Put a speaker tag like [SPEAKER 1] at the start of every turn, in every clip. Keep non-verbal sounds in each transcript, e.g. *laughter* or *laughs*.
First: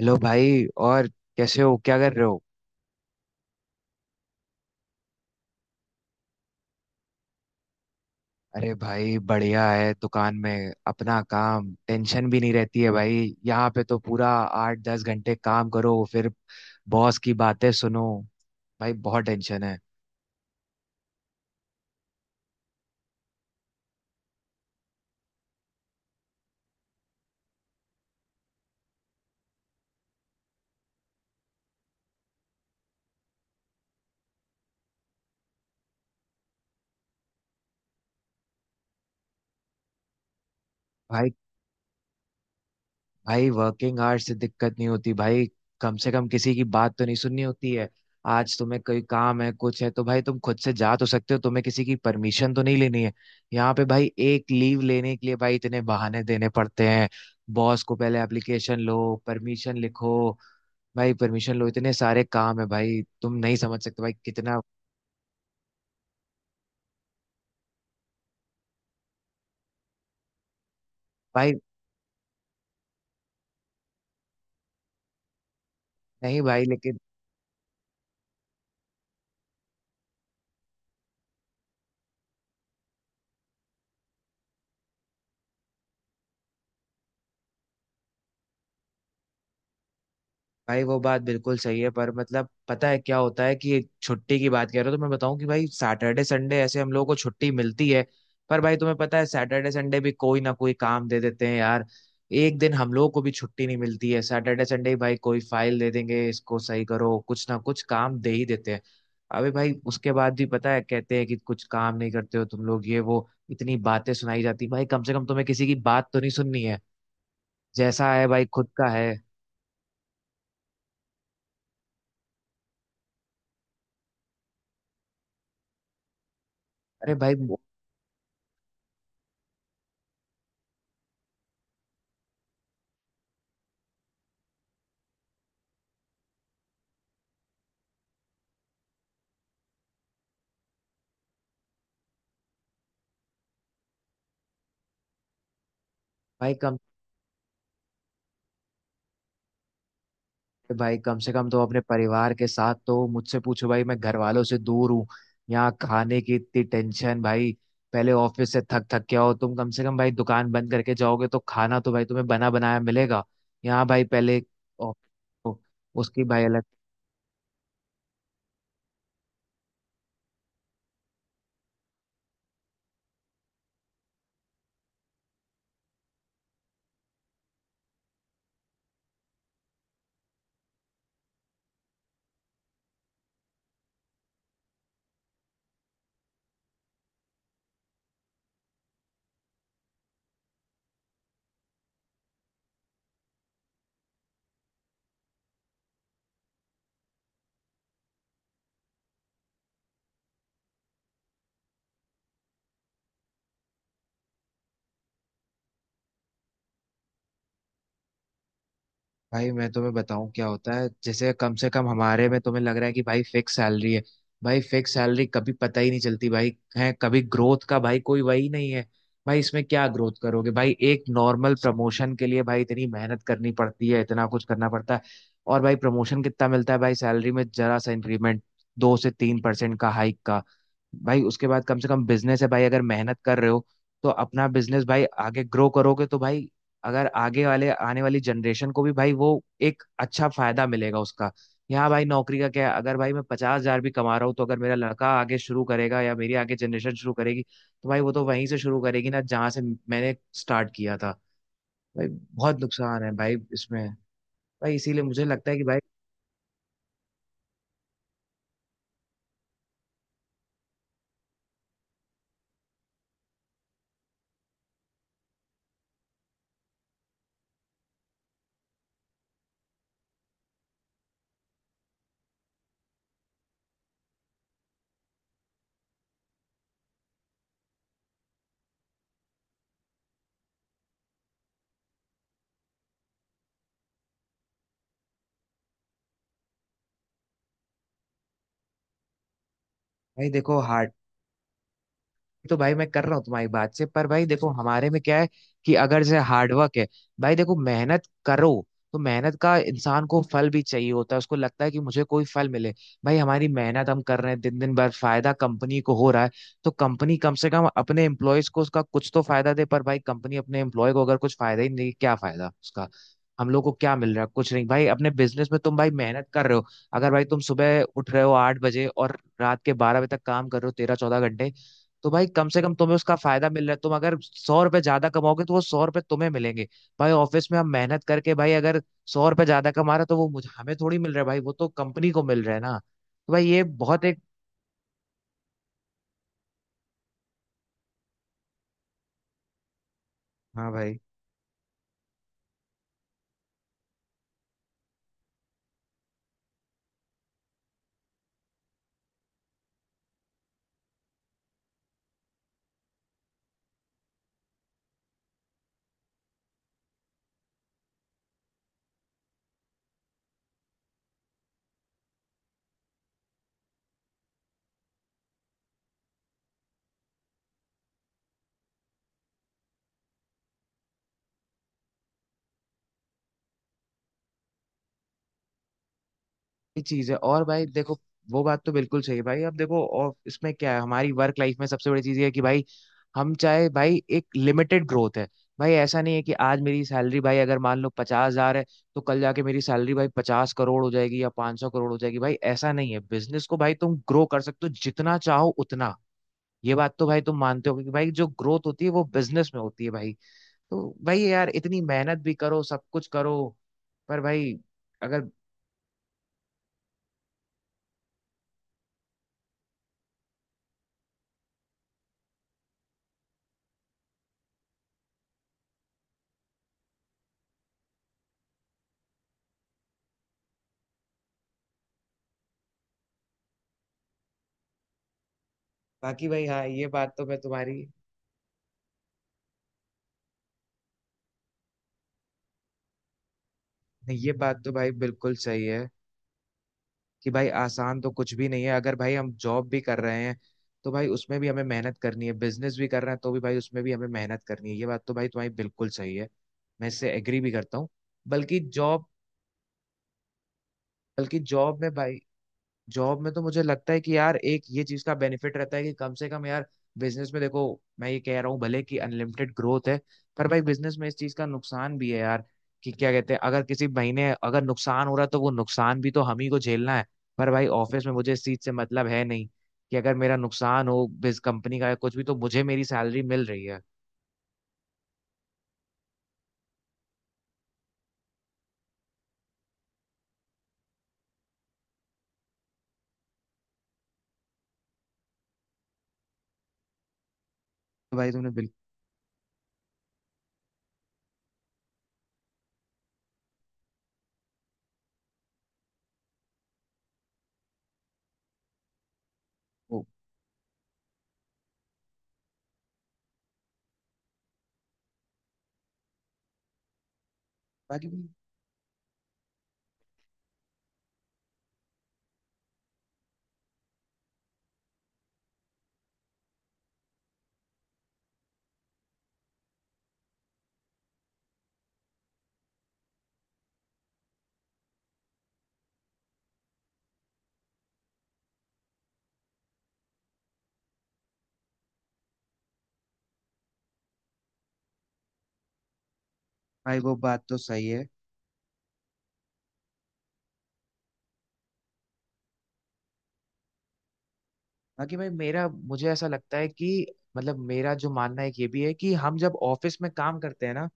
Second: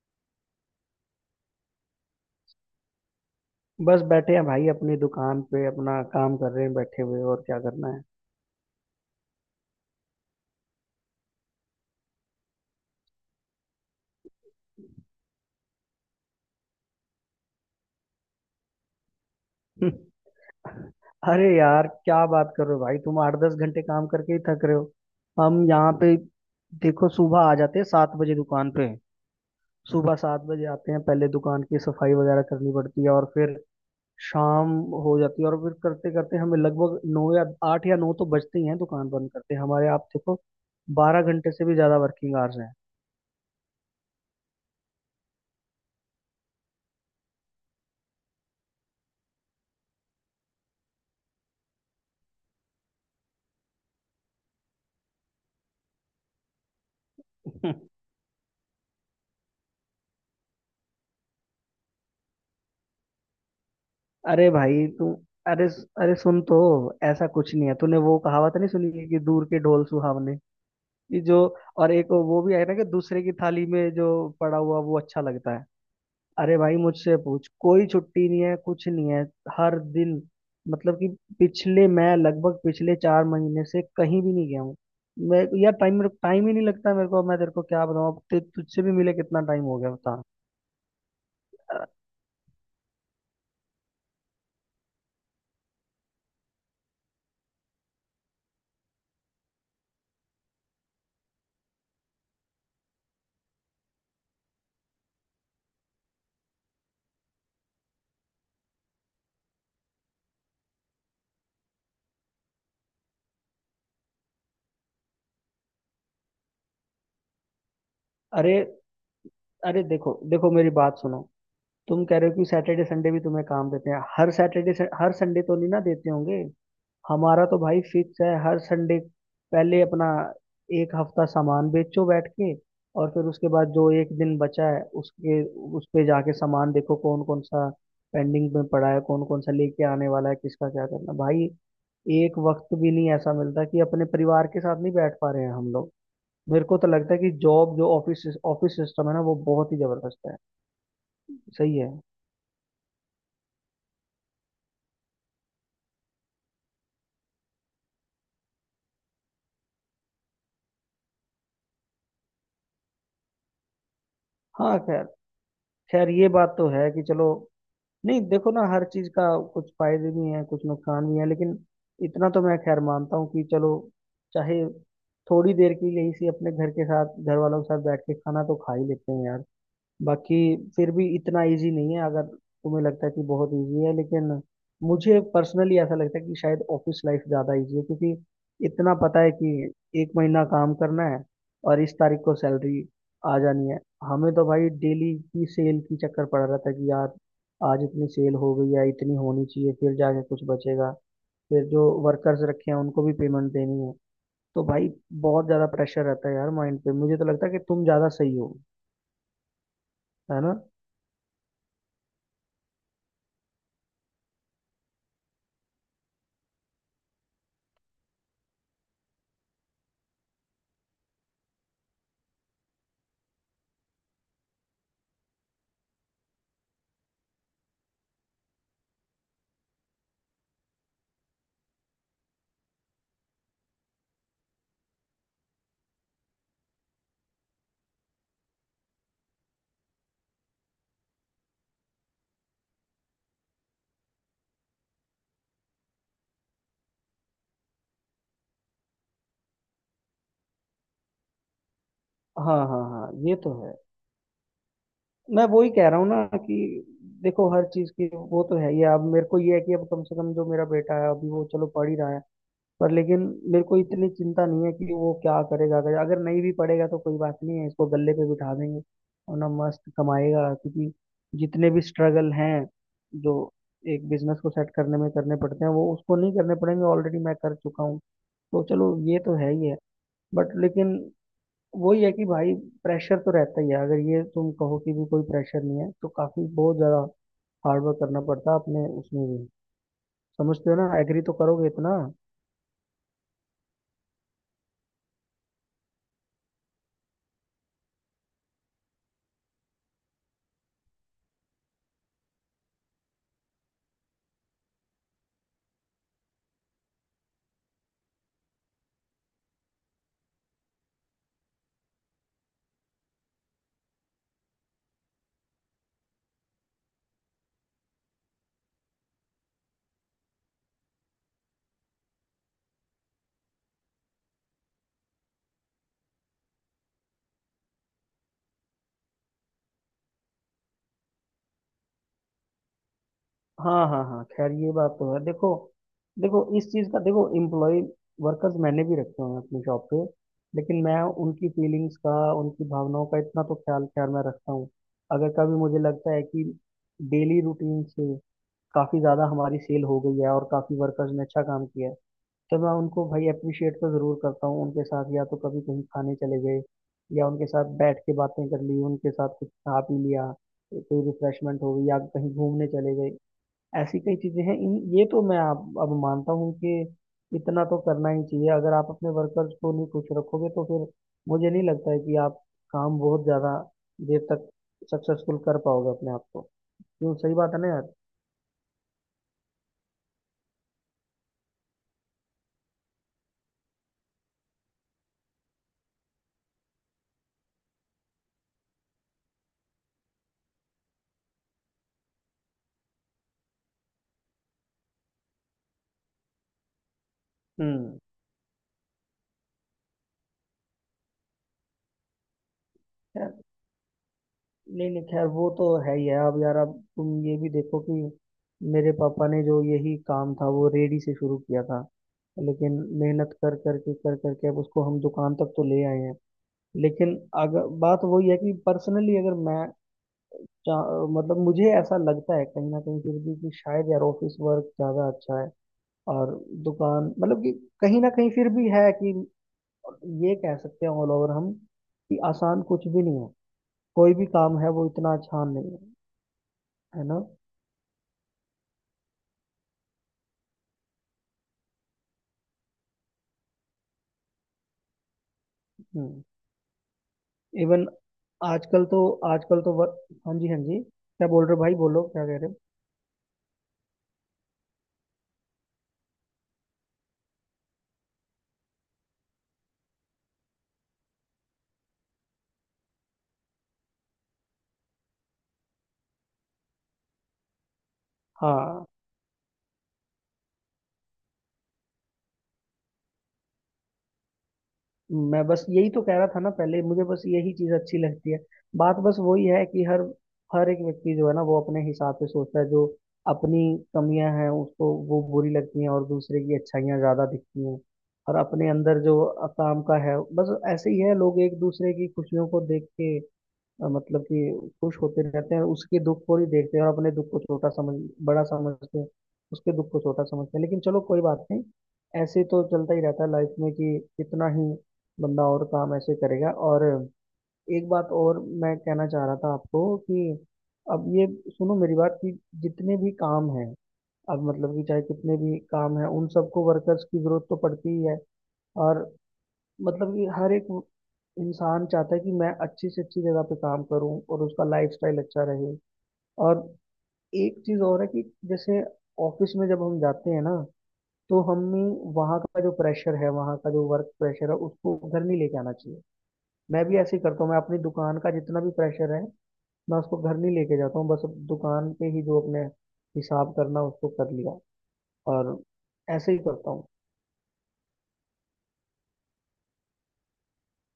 [SPEAKER 1] Hello भाई। और कैसे हो, क्या कर रहे हो?
[SPEAKER 2] बस बैठे हैं भाई। अपनी दुकान पे अपना काम कर रहे हैं, बैठे हुए, और क्या करना
[SPEAKER 1] अरे भाई बढ़िया है, दुकान में अपना काम, टेंशन भी नहीं रहती है भाई। यहाँ पे तो पूरा 8-10 घंटे काम करो, फिर बॉस की बातें सुनो। भाई बहुत टेंशन है।
[SPEAKER 2] है? *laughs* अरे यार, क्या बात कर रहे हो भाई? तुम 8-10 घंटे काम करके ही थक रहे हो? हम यहाँ पे देखो, सुबह आ जाते हैं 7 बजे दुकान पे। सुबह 7 बजे आते हैं, पहले दुकान की सफाई वगैरह करनी पड़ती है, और फिर शाम हो जाती है। और फिर करते करते हमें लगभग नौ या आठ या नौ तो बजते ही हैं दुकान बंद करते। हमारे आप देखो
[SPEAKER 1] भाई
[SPEAKER 2] 12 घंटे से भी ज्यादा वर्किंग आवर्स हैं।
[SPEAKER 1] भाई वर्किंग आवर्स से दिक्कत नहीं होती भाई, कम से कम किसी की बात तो नहीं सुननी होती है। आज तुम्हें कोई काम है, कुछ है तो भाई तुम खुद से जा तो सकते हो, तुम्हें किसी की परमिशन तो नहीं लेनी है। यहाँ पे भाई एक लीव लेने के लिए भाई इतने बहाने देने पड़ते हैं, बॉस को
[SPEAKER 2] *laughs*
[SPEAKER 1] पहले एप्लीकेशन लो, परमिशन लिखो। भाई परमिशन लो, इतने सारे काम है भाई, तुम नहीं समझ सकते भाई
[SPEAKER 2] अरे
[SPEAKER 1] कितना।
[SPEAKER 2] भाई तू अरे अरे सुन तो, ऐसा कुछ नहीं है। तूने वो कहावत नहीं सुनी है कि दूर के ढोल सुहावने? कि जो,
[SPEAKER 1] भाई
[SPEAKER 2] और एक वो भी है ना कि दूसरे की थाली में जो पड़ा हुआ वो अच्छा लगता है।
[SPEAKER 1] नहीं
[SPEAKER 2] अरे
[SPEAKER 1] भाई
[SPEAKER 2] भाई
[SPEAKER 1] लेकिन
[SPEAKER 2] मुझसे पूछ, कोई छुट्टी नहीं है, कुछ नहीं है। हर दिन मतलब कि पिछले, मैं लगभग पिछले 4 महीने से कहीं भी नहीं गया हूँ। मैं यार टाइम टाइम ही नहीं लगता मेरे को। मैं तेरे को क्या बताऊँ, अब तुझसे भी मिले कितना टाइम हो गया बता।
[SPEAKER 1] भाई वो बात बिल्कुल सही
[SPEAKER 2] अ-
[SPEAKER 1] है, पर मतलब पता है क्या होता है कि छुट्टी की बात कर रहे हो तो मैं बताऊं कि भाई सैटरडे संडे ऐसे हम लोगों को छुट्टी मिलती है। पर भाई तुम्हें पता है सैटरडे संडे भी कोई ना कोई काम दे देते हैं यार। एक दिन हम लोगों को भी छुट्टी नहीं मिलती है। सैटरडे संडे ही भाई कोई फाइल दे देंगे, इसको सही करो, कुछ ना कुछ काम दे ही देते हैं। अबे भाई उसके बाद भी पता है कहते हैं कि कुछ काम नहीं करते हो तुम लोग, ये वो इतनी बातें सुनाई जाती। भाई कम से कम तुम्हें किसी की बात तो नहीं सुननी है, जैसा है भाई
[SPEAKER 2] अरे,
[SPEAKER 1] खुद का है।
[SPEAKER 2] अरे देखो देखो मेरी बात सुनो। तुम कह रहे हो कि सैटरडे संडे भी तुम्हें काम देते हैं? हर सैटरडे हर संडे तो नहीं ना देते होंगे।
[SPEAKER 1] अरे भाई।
[SPEAKER 2] हमारा तो भाई फिक्स है हर संडे। पहले अपना एक हफ्ता सामान बेचो बैठ के, और फिर उसके बाद जो एक दिन बचा है उसके, उस पे जाके सामान देखो कौन कौन सा पेंडिंग में पड़ा है, कौन कौन सा लेके आने वाला है, किसका क्या करना भाई। एक वक्त भी नहीं ऐसा मिलता, कि अपने परिवार के साथ नहीं बैठ पा रहे हैं हम लोग।
[SPEAKER 1] भाई
[SPEAKER 2] मेरे
[SPEAKER 1] कम
[SPEAKER 2] को तो लगता है कि जॉब जो ऑफिस ऑफिस सिस्टम है ना वो बहुत ही जबरदस्त है।
[SPEAKER 1] भाई कम से कम तो
[SPEAKER 2] सही
[SPEAKER 1] अपने
[SPEAKER 2] है।
[SPEAKER 1] परिवार के साथ, तो मुझसे पूछो भाई मैं घर वालों से दूर हूँ। यहाँ खाने की इतनी टेंशन भाई। पहले ऑफिस से थक थक के आओ, तुम कम से कम भाई दुकान बंद करके जाओगे तो खाना तो भाई तुम्हें बना बनाया मिलेगा। यहाँ भाई पहले
[SPEAKER 2] हाँ खैर,
[SPEAKER 1] ऑफिस
[SPEAKER 2] खैर
[SPEAKER 1] उसकी
[SPEAKER 2] ये
[SPEAKER 1] भाई
[SPEAKER 2] बात
[SPEAKER 1] अलग
[SPEAKER 2] तो है कि चलो। नहीं, देखो ना हर चीज का कुछ फायदे भी हैं कुछ नुकसान भी हैं, लेकिन इतना तो मैं खैर मानता हूँ कि चलो, चाहे थोड़ी देर के लिए इसी अपने घर के साथ घर वालों के साथ बैठ के खाना तो खा ही लेते हैं यार। बाकी फिर भी इतना इजी नहीं है, अगर तुम्हें लगता है कि बहुत इजी है, लेकिन मुझे पर्सनली ऐसा लगता है कि शायद ऑफिस लाइफ ज़्यादा इजी है, क्योंकि इतना पता है कि एक महीना काम करना है और इस तारीख को सैलरी आ जानी है। हमें तो भाई डेली की सेल की चक्कर पड़ रहा था कि यार आज इतनी सेल हो गई है, इतनी होनी चाहिए, फिर जाके कुछ बचेगा। फिर जो वर्कर्स रखे हैं उनको भी पेमेंट देनी है। तो भाई बहुत ज़्यादा प्रेशर रहता है यार माइंड पे। मुझे तो लगता है कि तुम ज़्यादा सही हो,
[SPEAKER 1] भाई मैं तुम्हें बताऊं
[SPEAKER 2] है
[SPEAKER 1] क्या
[SPEAKER 2] ना?
[SPEAKER 1] होता है, जैसे कम से कम हमारे में तुम्हें लग रहा है कि भाई फिक्स सैलरी है। भाई फिक्स सैलरी कभी पता ही नहीं चलती भाई। है कभी ग्रोथ का भाई, कोई वही नहीं है। भाई इसमें क्या ग्रोथ करोगे? भाई एक नॉर्मल प्रमोशन के लिए भाई इतनी मेहनत करनी पड़ती है, इतना कुछ करना पड़ता है। और भाई प्रमोशन कितना मिलता है? भाई सैलरी में जरा सा इंक्रीमेंट, 2 से 3 परसेंट का हाइक का। भाई उसके बाद कम से कम बिजनेस है भाई, अगर मेहनत कर रहे हो तो अपना बिजनेस भाई आगे ग्रो करोगे तो भाई अगर आगे वाले आने वाली जनरेशन को भी भाई वो एक अच्छा फायदा मिलेगा उसका। यहाँ भाई नौकरी का क्या है? अगर भाई मैं 50,000 भी कमा रहा हूँ, तो अगर मेरा लड़का आगे शुरू करेगा या मेरी आगे जनरेशन शुरू करेगी, तो भाई वो तो वहीं से शुरू करेगी ना जहाँ से मैंने स्टार्ट किया था। भाई
[SPEAKER 2] हाँ
[SPEAKER 1] बहुत
[SPEAKER 2] हाँ
[SPEAKER 1] नुकसान है
[SPEAKER 2] हाँ, ये
[SPEAKER 1] भाई
[SPEAKER 2] तो है।
[SPEAKER 1] इसमें। भाई इसीलिए मुझे
[SPEAKER 2] मैं
[SPEAKER 1] लगता है कि
[SPEAKER 2] वही
[SPEAKER 1] भाई।
[SPEAKER 2] कह रहा हूँ ना कि देखो हर चीज की वो तो है ही। अब मेरे को ये है कि अब कम से कम जो मेरा बेटा है अभी वो चलो पढ़ ही रहा है। पर लेकिन मेरे को इतनी चिंता नहीं है कि वो क्या करेगा। अगर अगर नहीं भी पढ़ेगा तो कोई बात नहीं है, इसको गले पे बिठा देंगे और ना मस्त कमाएगा, क्योंकि जितने भी स्ट्रगल हैं जो एक बिजनेस को सेट करने में करने पड़ते हैं वो उसको नहीं करने पड़ेंगे, ऑलरेडी मैं कर चुका हूँ। तो चलो ये तो है ही है। बट लेकिन वही है कि भाई प्रेशर तो रहता ही है। अगर ये तुम कहो कि भी कोई प्रेशर नहीं है, तो काफी बहुत ज्यादा हार्ड वर्क करना पड़ता है अपने उसमें भी।
[SPEAKER 1] भाई देखो
[SPEAKER 2] समझते हो ना,
[SPEAKER 1] हार्ड
[SPEAKER 2] एग्री तो करोगे इतना?
[SPEAKER 1] तो भाई मैं कर रहा हूँ तुम्हारी बात से, पर भाई देखो हमारे में क्या है कि अगर जैसे हार्डवर्क है, भाई देखो मेहनत करो, तो मेहनत का इंसान को फल भी चाहिए होता है, उसको लगता है कि मुझे कोई फल मिले। भाई हमारी मेहनत हम कर रहे हैं दिन दिन भर, फायदा कंपनी को हो रहा है, तो कंपनी कम से कम अपने एम्प्लॉयज को उसका कुछ तो फायदा दे। पर भाई कंपनी अपने एम्प्लॉय को अगर कुछ फायदा ही नहीं देगी, क्या फायदा उसका? हम लोग को क्या मिल रहा है? कुछ नहीं। भाई अपने बिजनेस में तुम भाई मेहनत कर रहे हो, अगर भाई तुम सुबह उठ रहे हो 8 बजे और रात के 12 बजे तक काम कर रहे हो, 13-14 घंटे, तो भाई कम से कम तुम्हें उसका फायदा मिल रहा है। तुम अगर 100 रुपए ज्यादा कमाओगे तो वो 100 रुपए तुम्हें मिलेंगे। भाई ऑफिस में हम मेहनत करके भाई अगर 100 रुपए ज्यादा कमा रहे हैं, तो वो मुझे हमें थोड़ी मिल रहा है भाई, वो तो कंपनी को मिल रहा है ना। तो भाई ये
[SPEAKER 2] हाँ हाँ
[SPEAKER 1] बहुत एक।
[SPEAKER 2] हाँ खैर, ये बात तो है। देखो, देखो इस चीज का, देखो एम्प्लॉय वर्कर्स मैंने भी रखे हुए हैं अपनी शॉप पे,
[SPEAKER 1] हाँ
[SPEAKER 2] लेकिन
[SPEAKER 1] भाई
[SPEAKER 2] मैं उनकी फीलिंग्स का उनकी भावनाओं का इतना तो ख्याल खैर मैं रखता हूँ। अगर कभी मुझे लगता है कि डेली रूटीन से काफी ज्यादा हमारी सेल हो गई है और काफी वर्कर्स ने अच्छा काम किया है, तो मैं उनको भाई अप्रिशिएट तो ज़रूर करता हूँ। उनके साथ या तो कभी कहीं खाने चले गए, या उनके साथ बैठ के बातें कर ली, उनके साथ कुछ खा पी लिया, कोई रिफ्रेशमेंट हो गई, या कहीं घूमने चले गए। ऐसी कई चीज़ें हैं इन, ये तो मैं आप अब मानता हूँ कि इतना तो करना ही चाहिए। अगर आप अपने वर्कर्स को नहीं खुश रखोगे तो फिर मुझे नहीं लगता है कि आप काम बहुत ज़्यादा देर तक सक्सेसफुल कर पाओगे अपने आप को।
[SPEAKER 1] चीज
[SPEAKER 2] क्यों,
[SPEAKER 1] है।
[SPEAKER 2] सही
[SPEAKER 1] और
[SPEAKER 2] बात है
[SPEAKER 1] भाई
[SPEAKER 2] ना यार?
[SPEAKER 1] देखो वो बात तो बिल्कुल सही है भाई। अब देखो और इसमें क्या है, हमारी वर्क लाइफ में सबसे बड़ी चीज ये है कि भाई हम चाहे भाई एक लिमिटेड ग्रोथ है। भाई ऐसा नहीं है कि आज मेरी सैलरी भाई अगर मान लो 50,000 है, तो कल जाके मेरी सैलरी भाई 50 करोड़ हो जाएगी या 500 करोड़ हो जाएगी। भाई ऐसा नहीं है, बिजनेस को भाई तुम ग्रो कर सकते हो जितना चाहो उतना। ये बात तो भाई तुम मानते हो कि
[SPEAKER 2] हम्म।
[SPEAKER 1] भाई जो ग्रोथ होती है वो बिजनेस में होती है भाई। तो भाई यार इतनी मेहनत भी करो, सब कुछ करो, पर भाई
[SPEAKER 2] नहीं नहीं, खैर
[SPEAKER 1] अगर
[SPEAKER 2] वो तो है ही है। अब यार अब तुम ये भी देखो कि मेरे पापा ने जो यही काम था वो रेडी से शुरू किया था, लेकिन मेहनत कर कर के अब उसको हम दुकान तक तो ले आए हैं। लेकिन अगर बात वही है कि पर्सनली अगर मैं मतलब मुझे ऐसा लगता है कहीं ना कहीं फिर भी कि शायद यार ऑफिस वर्क ज़्यादा अच्छा है।
[SPEAKER 1] बाकी
[SPEAKER 2] और
[SPEAKER 1] भाई हाँ ये
[SPEAKER 2] दुकान
[SPEAKER 1] बात तो मैं
[SPEAKER 2] मतलब कि
[SPEAKER 1] तुम्हारी।
[SPEAKER 2] कहीं ना कहीं फिर भी है कि, ये कह सकते हैं ऑल ओवर हम कि आसान कुछ भी नहीं है। कोई
[SPEAKER 1] नहीं
[SPEAKER 2] भी
[SPEAKER 1] ये
[SPEAKER 2] काम
[SPEAKER 1] बात
[SPEAKER 2] है
[SPEAKER 1] तो
[SPEAKER 2] वो
[SPEAKER 1] भाई
[SPEAKER 2] इतना
[SPEAKER 1] बिल्कुल
[SPEAKER 2] आसान
[SPEAKER 1] सही
[SPEAKER 2] नहीं है,
[SPEAKER 1] है
[SPEAKER 2] है ना?
[SPEAKER 1] कि भाई आसान तो कुछ भी नहीं है। अगर भाई हम जॉब भी कर रहे हैं तो भाई उसमें भी हमें मेहनत करनी है, बिजनेस भी कर रहे हैं तो भी भाई उसमें भी हमें मेहनत करनी है। ये बात तो भाई तुम्हारी बिल्कुल सही
[SPEAKER 2] हम्म।
[SPEAKER 1] है, मैं इससे एग्री भी करता
[SPEAKER 2] इवन
[SPEAKER 1] हूँ। बल्कि
[SPEAKER 2] आजकल तो
[SPEAKER 1] जॉब
[SPEAKER 2] आजकल तो वर... हाँ जी हाँ जी, क्या
[SPEAKER 1] बल्कि
[SPEAKER 2] बोल रहे हो भाई,
[SPEAKER 1] जॉब में
[SPEAKER 2] बोलो
[SPEAKER 1] भाई
[SPEAKER 2] क्या कह रहे हो?
[SPEAKER 1] जॉब में तो मुझे लगता है कि यार एक ये चीज का बेनिफिट रहता है कि कम से कम यार बिजनेस में देखो मैं ये कह रहा हूँ भले कि अनलिमिटेड ग्रोथ है, पर भाई बिजनेस में इस चीज का नुकसान भी है यार कि क्या कहते हैं, अगर किसी महीने अगर नुकसान हो रहा है तो वो नुकसान भी तो हम ही को झेलना है। पर भाई ऑफिस में मुझे इस चीज से
[SPEAKER 2] हाँ,
[SPEAKER 1] मतलब है नहीं कि अगर मेरा नुकसान हो बिज कंपनी का या कुछ भी, तो मुझे मेरी सैलरी मिल रही है।
[SPEAKER 2] मैं बस यही तो कह रहा था ना पहले, मुझे बस यही चीज अच्छी लगती है। बात बस वही है कि हर हर एक व्यक्ति जो है ना वो अपने हिसाब से सोचता है, जो अपनी कमियां हैं उसको वो बुरी लगती हैं और दूसरे की अच्छाइयां ज्यादा दिखती हैं।
[SPEAKER 1] तो भाई
[SPEAKER 2] और
[SPEAKER 1] तुमने
[SPEAKER 2] अपने
[SPEAKER 1] बिल्कुल
[SPEAKER 2] अंदर जो काम का है बस ऐसे ही है। लोग एक दूसरे की खुशियों को देख के मतलब कि खुश होते रहते हैं, और उसके दुख को ही देखते हैं, और अपने दुख को छोटा समझ बड़ा समझते हैं, उसके दुख को
[SPEAKER 1] वो-
[SPEAKER 2] छोटा समझते हैं। लेकिन चलो कोई बात नहीं, ऐसे तो चलता ही रहता है लाइफ में कि इतना ही बंदा और काम ऐसे करेगा। और एक
[SPEAKER 1] बाकी
[SPEAKER 2] बात
[SPEAKER 1] भी
[SPEAKER 2] और मैं कहना चाह रहा था आपको कि अब ये सुनो मेरी बात, कि जितने भी काम हैं, अब मतलब कि चाहे कितने भी काम हैं, उन सबको वर्कर्स की जरूरत तो पड़ती ही है। और मतलब कि हर एक इंसान चाहता है कि मैं अच्छी से अच्छी जगह पे काम करूं और उसका लाइफस्टाइल अच्छा रहे। और एक चीज और है कि जैसे ऑफिस में जब हम जाते हैं ना तो हमें वहाँ का जो प्रेशर है, वहाँ का जो वर्क प्रेशर है, उसको घर नहीं लेके आना चाहिए। मैं भी
[SPEAKER 1] भाई वो
[SPEAKER 2] ऐसे ही
[SPEAKER 1] बात
[SPEAKER 2] करता हूँ,
[SPEAKER 1] तो
[SPEAKER 2] मैं अपनी
[SPEAKER 1] सही है।
[SPEAKER 2] दुकान का जितना भी प्रेशर है मैं उसको घर नहीं लेके जाता हूँ। बस दुकान पे ही जो अपने हिसाब करना उसको कर लिया,
[SPEAKER 1] बाकी भाई
[SPEAKER 2] और
[SPEAKER 1] मेरा, मुझे ऐसा
[SPEAKER 2] ऐसे ही
[SPEAKER 1] लगता है
[SPEAKER 2] करता हूँ।
[SPEAKER 1] कि मतलब मेरा जो मानना है एक ये भी है कि हम जब ऑफिस में काम करते हैं ना,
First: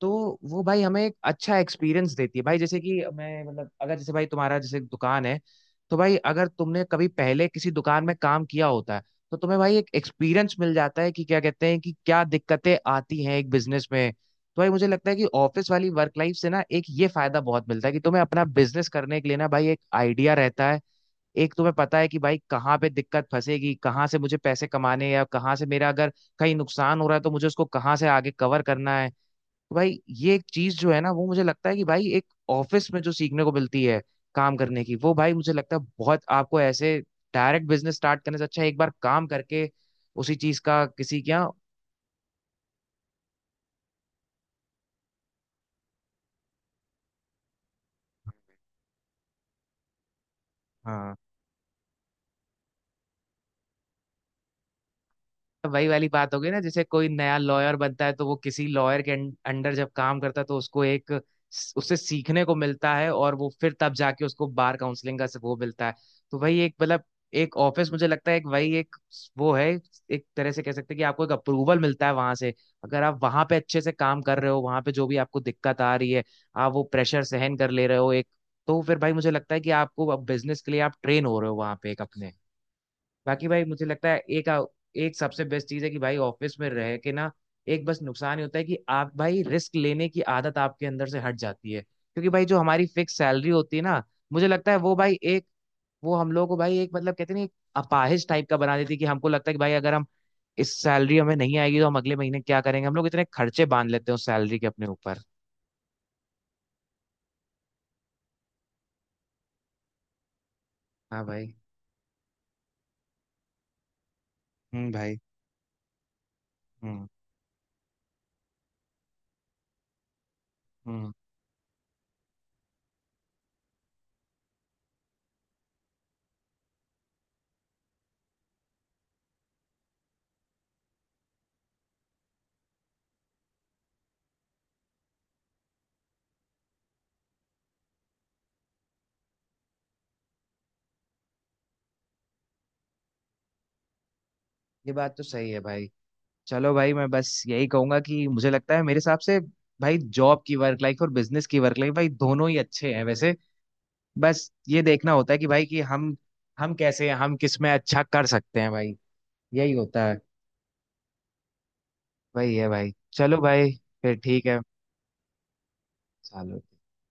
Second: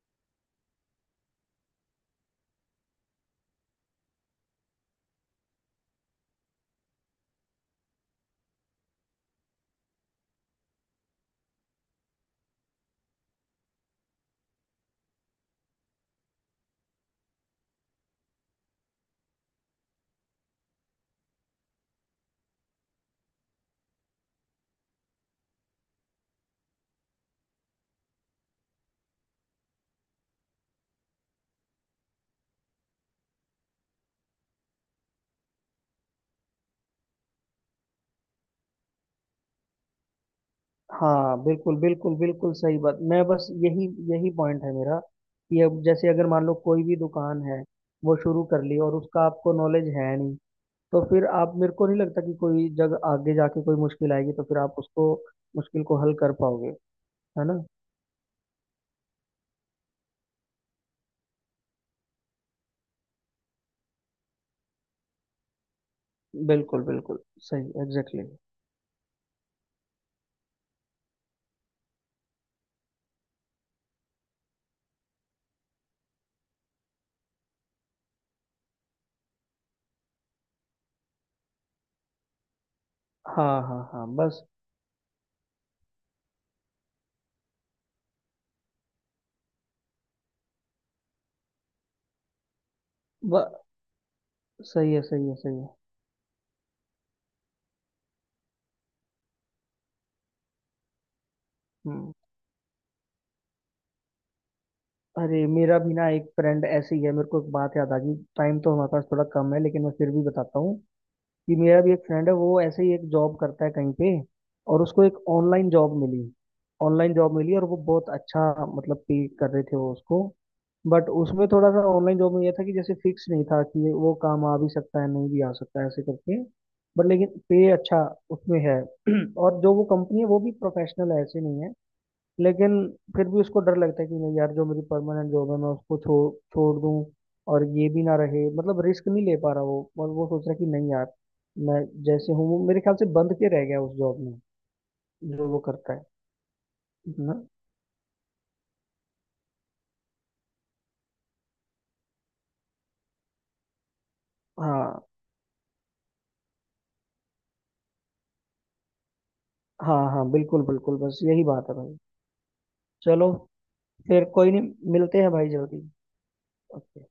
[SPEAKER 1] तो वो भाई हमें एक अच्छा एक्सपीरियंस देती है भाई। जैसे कि मैं मतलब अगर जैसे भाई तुम्हारा जैसे दुकान है, तो भाई अगर तुमने कभी पहले किसी दुकान में काम किया होता है तो तुम्हें भाई एक एक्सपीरियंस मिल जाता है कि क्या कहते हैं कि क्या दिक्कतें आती हैं एक बिजनेस में। तो भाई मुझे लगता है कि ऑफिस वाली वर्क लाइफ से ना एक ये फायदा बहुत मिलता है कि तुम्हें अपना बिजनेस करने के लिए ना भाई एक आइडिया रहता है। एक तुम्हें पता है कि भाई कहाँ पे दिक्कत फंसेगी, कहाँ से मुझे पैसे कमाने हैं, या कहाँ से मेरा अगर कहीं नुकसान हो रहा है तो मुझे उसको कहाँ से आगे कवर करना है। तो भाई ये एक चीज जो है ना, वो मुझे लगता है कि भाई एक ऑफिस में जो सीखने को मिलती है काम करने की, वो भाई मुझे लगता है बहुत, आपको ऐसे डायरेक्ट बिजनेस स्टार्ट करने से अच्छा है एक बार काम करके उसी चीज का किसी
[SPEAKER 2] हाँ
[SPEAKER 1] क्या।
[SPEAKER 2] बिल्कुल बिल्कुल बिल्कुल सही बात। मैं बस यही, यही पॉइंट है मेरा कि अब जैसे अगर मान लो कोई भी दुकान है वो शुरू कर ली और उसका आपको नॉलेज है नहीं, तो फिर आप, मेरे को नहीं लगता कि कोई जगह आगे जाके कोई मुश्किल आएगी तो फिर आप उसको
[SPEAKER 1] तो
[SPEAKER 2] मुश्किल
[SPEAKER 1] वही
[SPEAKER 2] को
[SPEAKER 1] वाली
[SPEAKER 2] हल कर
[SPEAKER 1] बात हो गई ना,
[SPEAKER 2] पाओगे।
[SPEAKER 1] जैसे कोई नया
[SPEAKER 2] है ना?
[SPEAKER 1] लॉयर बनता है तो वो किसी लॉयर के अंडर जब काम करता है तो उसको एक उससे सीखने को मिलता है, और वो फिर तब जाके उसको बार काउंसलिंग का से वो मिलता है। तो वही एक
[SPEAKER 2] बिल्कुल
[SPEAKER 1] मतलब
[SPEAKER 2] बिल्कुल,
[SPEAKER 1] एक
[SPEAKER 2] सही
[SPEAKER 1] ऑफिस, मुझे
[SPEAKER 2] एग्जैक्टली।
[SPEAKER 1] लगता है एक वही एक वो है। एक तरह से कह सकते हैं कि आपको एक अप्रूवल मिलता है वहां से। अगर आप वहां पे अच्छे से काम कर रहे हो, वहां पे जो भी आपको दिक्कत आ रही है, आप वो प्रेशर सहन कर ले रहे हो एक, तो फिर भाई मुझे लगता है कि आपको अब बिजनेस के लिए आप ट्रेन हो रहे हो वहां पे एक अपने। बाकी
[SPEAKER 2] हाँ
[SPEAKER 1] भाई
[SPEAKER 2] हाँ
[SPEAKER 1] मुझे
[SPEAKER 2] हाँ,
[SPEAKER 1] लगता है
[SPEAKER 2] बस
[SPEAKER 1] एक, एक सबसे बेस्ट चीज है कि भाई ऑफिस में रह के ना, एक बस नुकसान ही होता है कि आप भाई रिस्क लेने की आदत आपके अंदर से हट जाती है, क्योंकि भाई जो हमारी फिक्स
[SPEAKER 2] ब,
[SPEAKER 1] सैलरी होती है ना, मुझे लगता है
[SPEAKER 2] सही
[SPEAKER 1] वो
[SPEAKER 2] है
[SPEAKER 1] भाई
[SPEAKER 2] सही है
[SPEAKER 1] एक,
[SPEAKER 2] सही है।
[SPEAKER 1] वो हम लोगों को भाई एक मतलब कहते हैं ना एक अपाहिज टाइप का बना देती है। कि हमको लगता है कि भाई अगर हम इस सैलरी हमें नहीं आएगी तो हम
[SPEAKER 2] हम्म,
[SPEAKER 1] अगले महीने क्या करेंगे, हम लोग इतने खर्चे बांध लेते हैं उस सैलरी के अपने ऊपर।
[SPEAKER 2] अरे मेरा भी ना एक फ्रेंड ऐसे ही है, मेरे को एक बात याद आ गई। टाइम तो हमारे पास थोड़ा कम है लेकिन मैं फिर भी बताता हूँ
[SPEAKER 1] हाँ भाई।
[SPEAKER 2] कि मेरा भी एक फ्रेंड है, वो ऐसे ही एक जॉब करता है कहीं पे, और उसको
[SPEAKER 1] भाई।
[SPEAKER 2] एक ऑनलाइन जॉब मिली।
[SPEAKER 1] हम्म।
[SPEAKER 2] ऑनलाइन जॉब मिली और वो बहुत अच्छा मतलब पे कर रहे थे वो उसको।
[SPEAKER 1] हम्म
[SPEAKER 2] बट
[SPEAKER 1] हम्म
[SPEAKER 2] उसमें थोड़ा सा ऑनलाइन जॉब में ये था कि जैसे फिक्स नहीं था कि वो काम आ भी सकता है नहीं भी आ सकता है ऐसे करके। बट लेकिन पे अच्छा उसमें है। *clears throat* और जो वो कंपनी है वो भी प्रोफेशनल है, ऐसे नहीं है। लेकिन फिर भी उसको डर लगता है कि नहीं यार जो मेरी परमानेंट जॉब है मैं उसको छोड़ छोड़ दूं और ये भी ना रहे, मतलब रिस्क नहीं ले पा रहा वो। और वो सोच रहा है कि नहीं यार मैं जैसे हूँ वो, मेरे ख्याल से बंद के रह गया उस जॉब में
[SPEAKER 1] ये बात तो
[SPEAKER 2] जो
[SPEAKER 1] सही है
[SPEAKER 2] वो
[SPEAKER 1] भाई।
[SPEAKER 2] करता है
[SPEAKER 1] चलो भाई, मैं
[SPEAKER 2] ना।
[SPEAKER 1] बस यही कहूंगा कि मुझे लगता है मेरे हिसाब से भाई जॉब की वर्क लाइफ और बिजनेस की वर्क लाइफ भाई दोनों ही अच्छे हैं वैसे। बस ये
[SPEAKER 2] हाँ
[SPEAKER 1] देखना होता है कि भाई कि हम कैसे हैं, हम किस में अच्छा कर सकते हैं भाई, यही
[SPEAKER 2] हाँ
[SPEAKER 1] होता है।
[SPEAKER 2] हाँ, बिल्कुल बिल्कुल, बस यही बात है भाई।
[SPEAKER 1] वही है भाई,
[SPEAKER 2] चलो,
[SPEAKER 1] चलो भाई फिर
[SPEAKER 2] फिर
[SPEAKER 1] ठीक
[SPEAKER 2] कोई
[SPEAKER 1] है।
[SPEAKER 2] नहीं, मिलते हैं भाई जल्दी।
[SPEAKER 1] चलो।
[SPEAKER 2] ओके।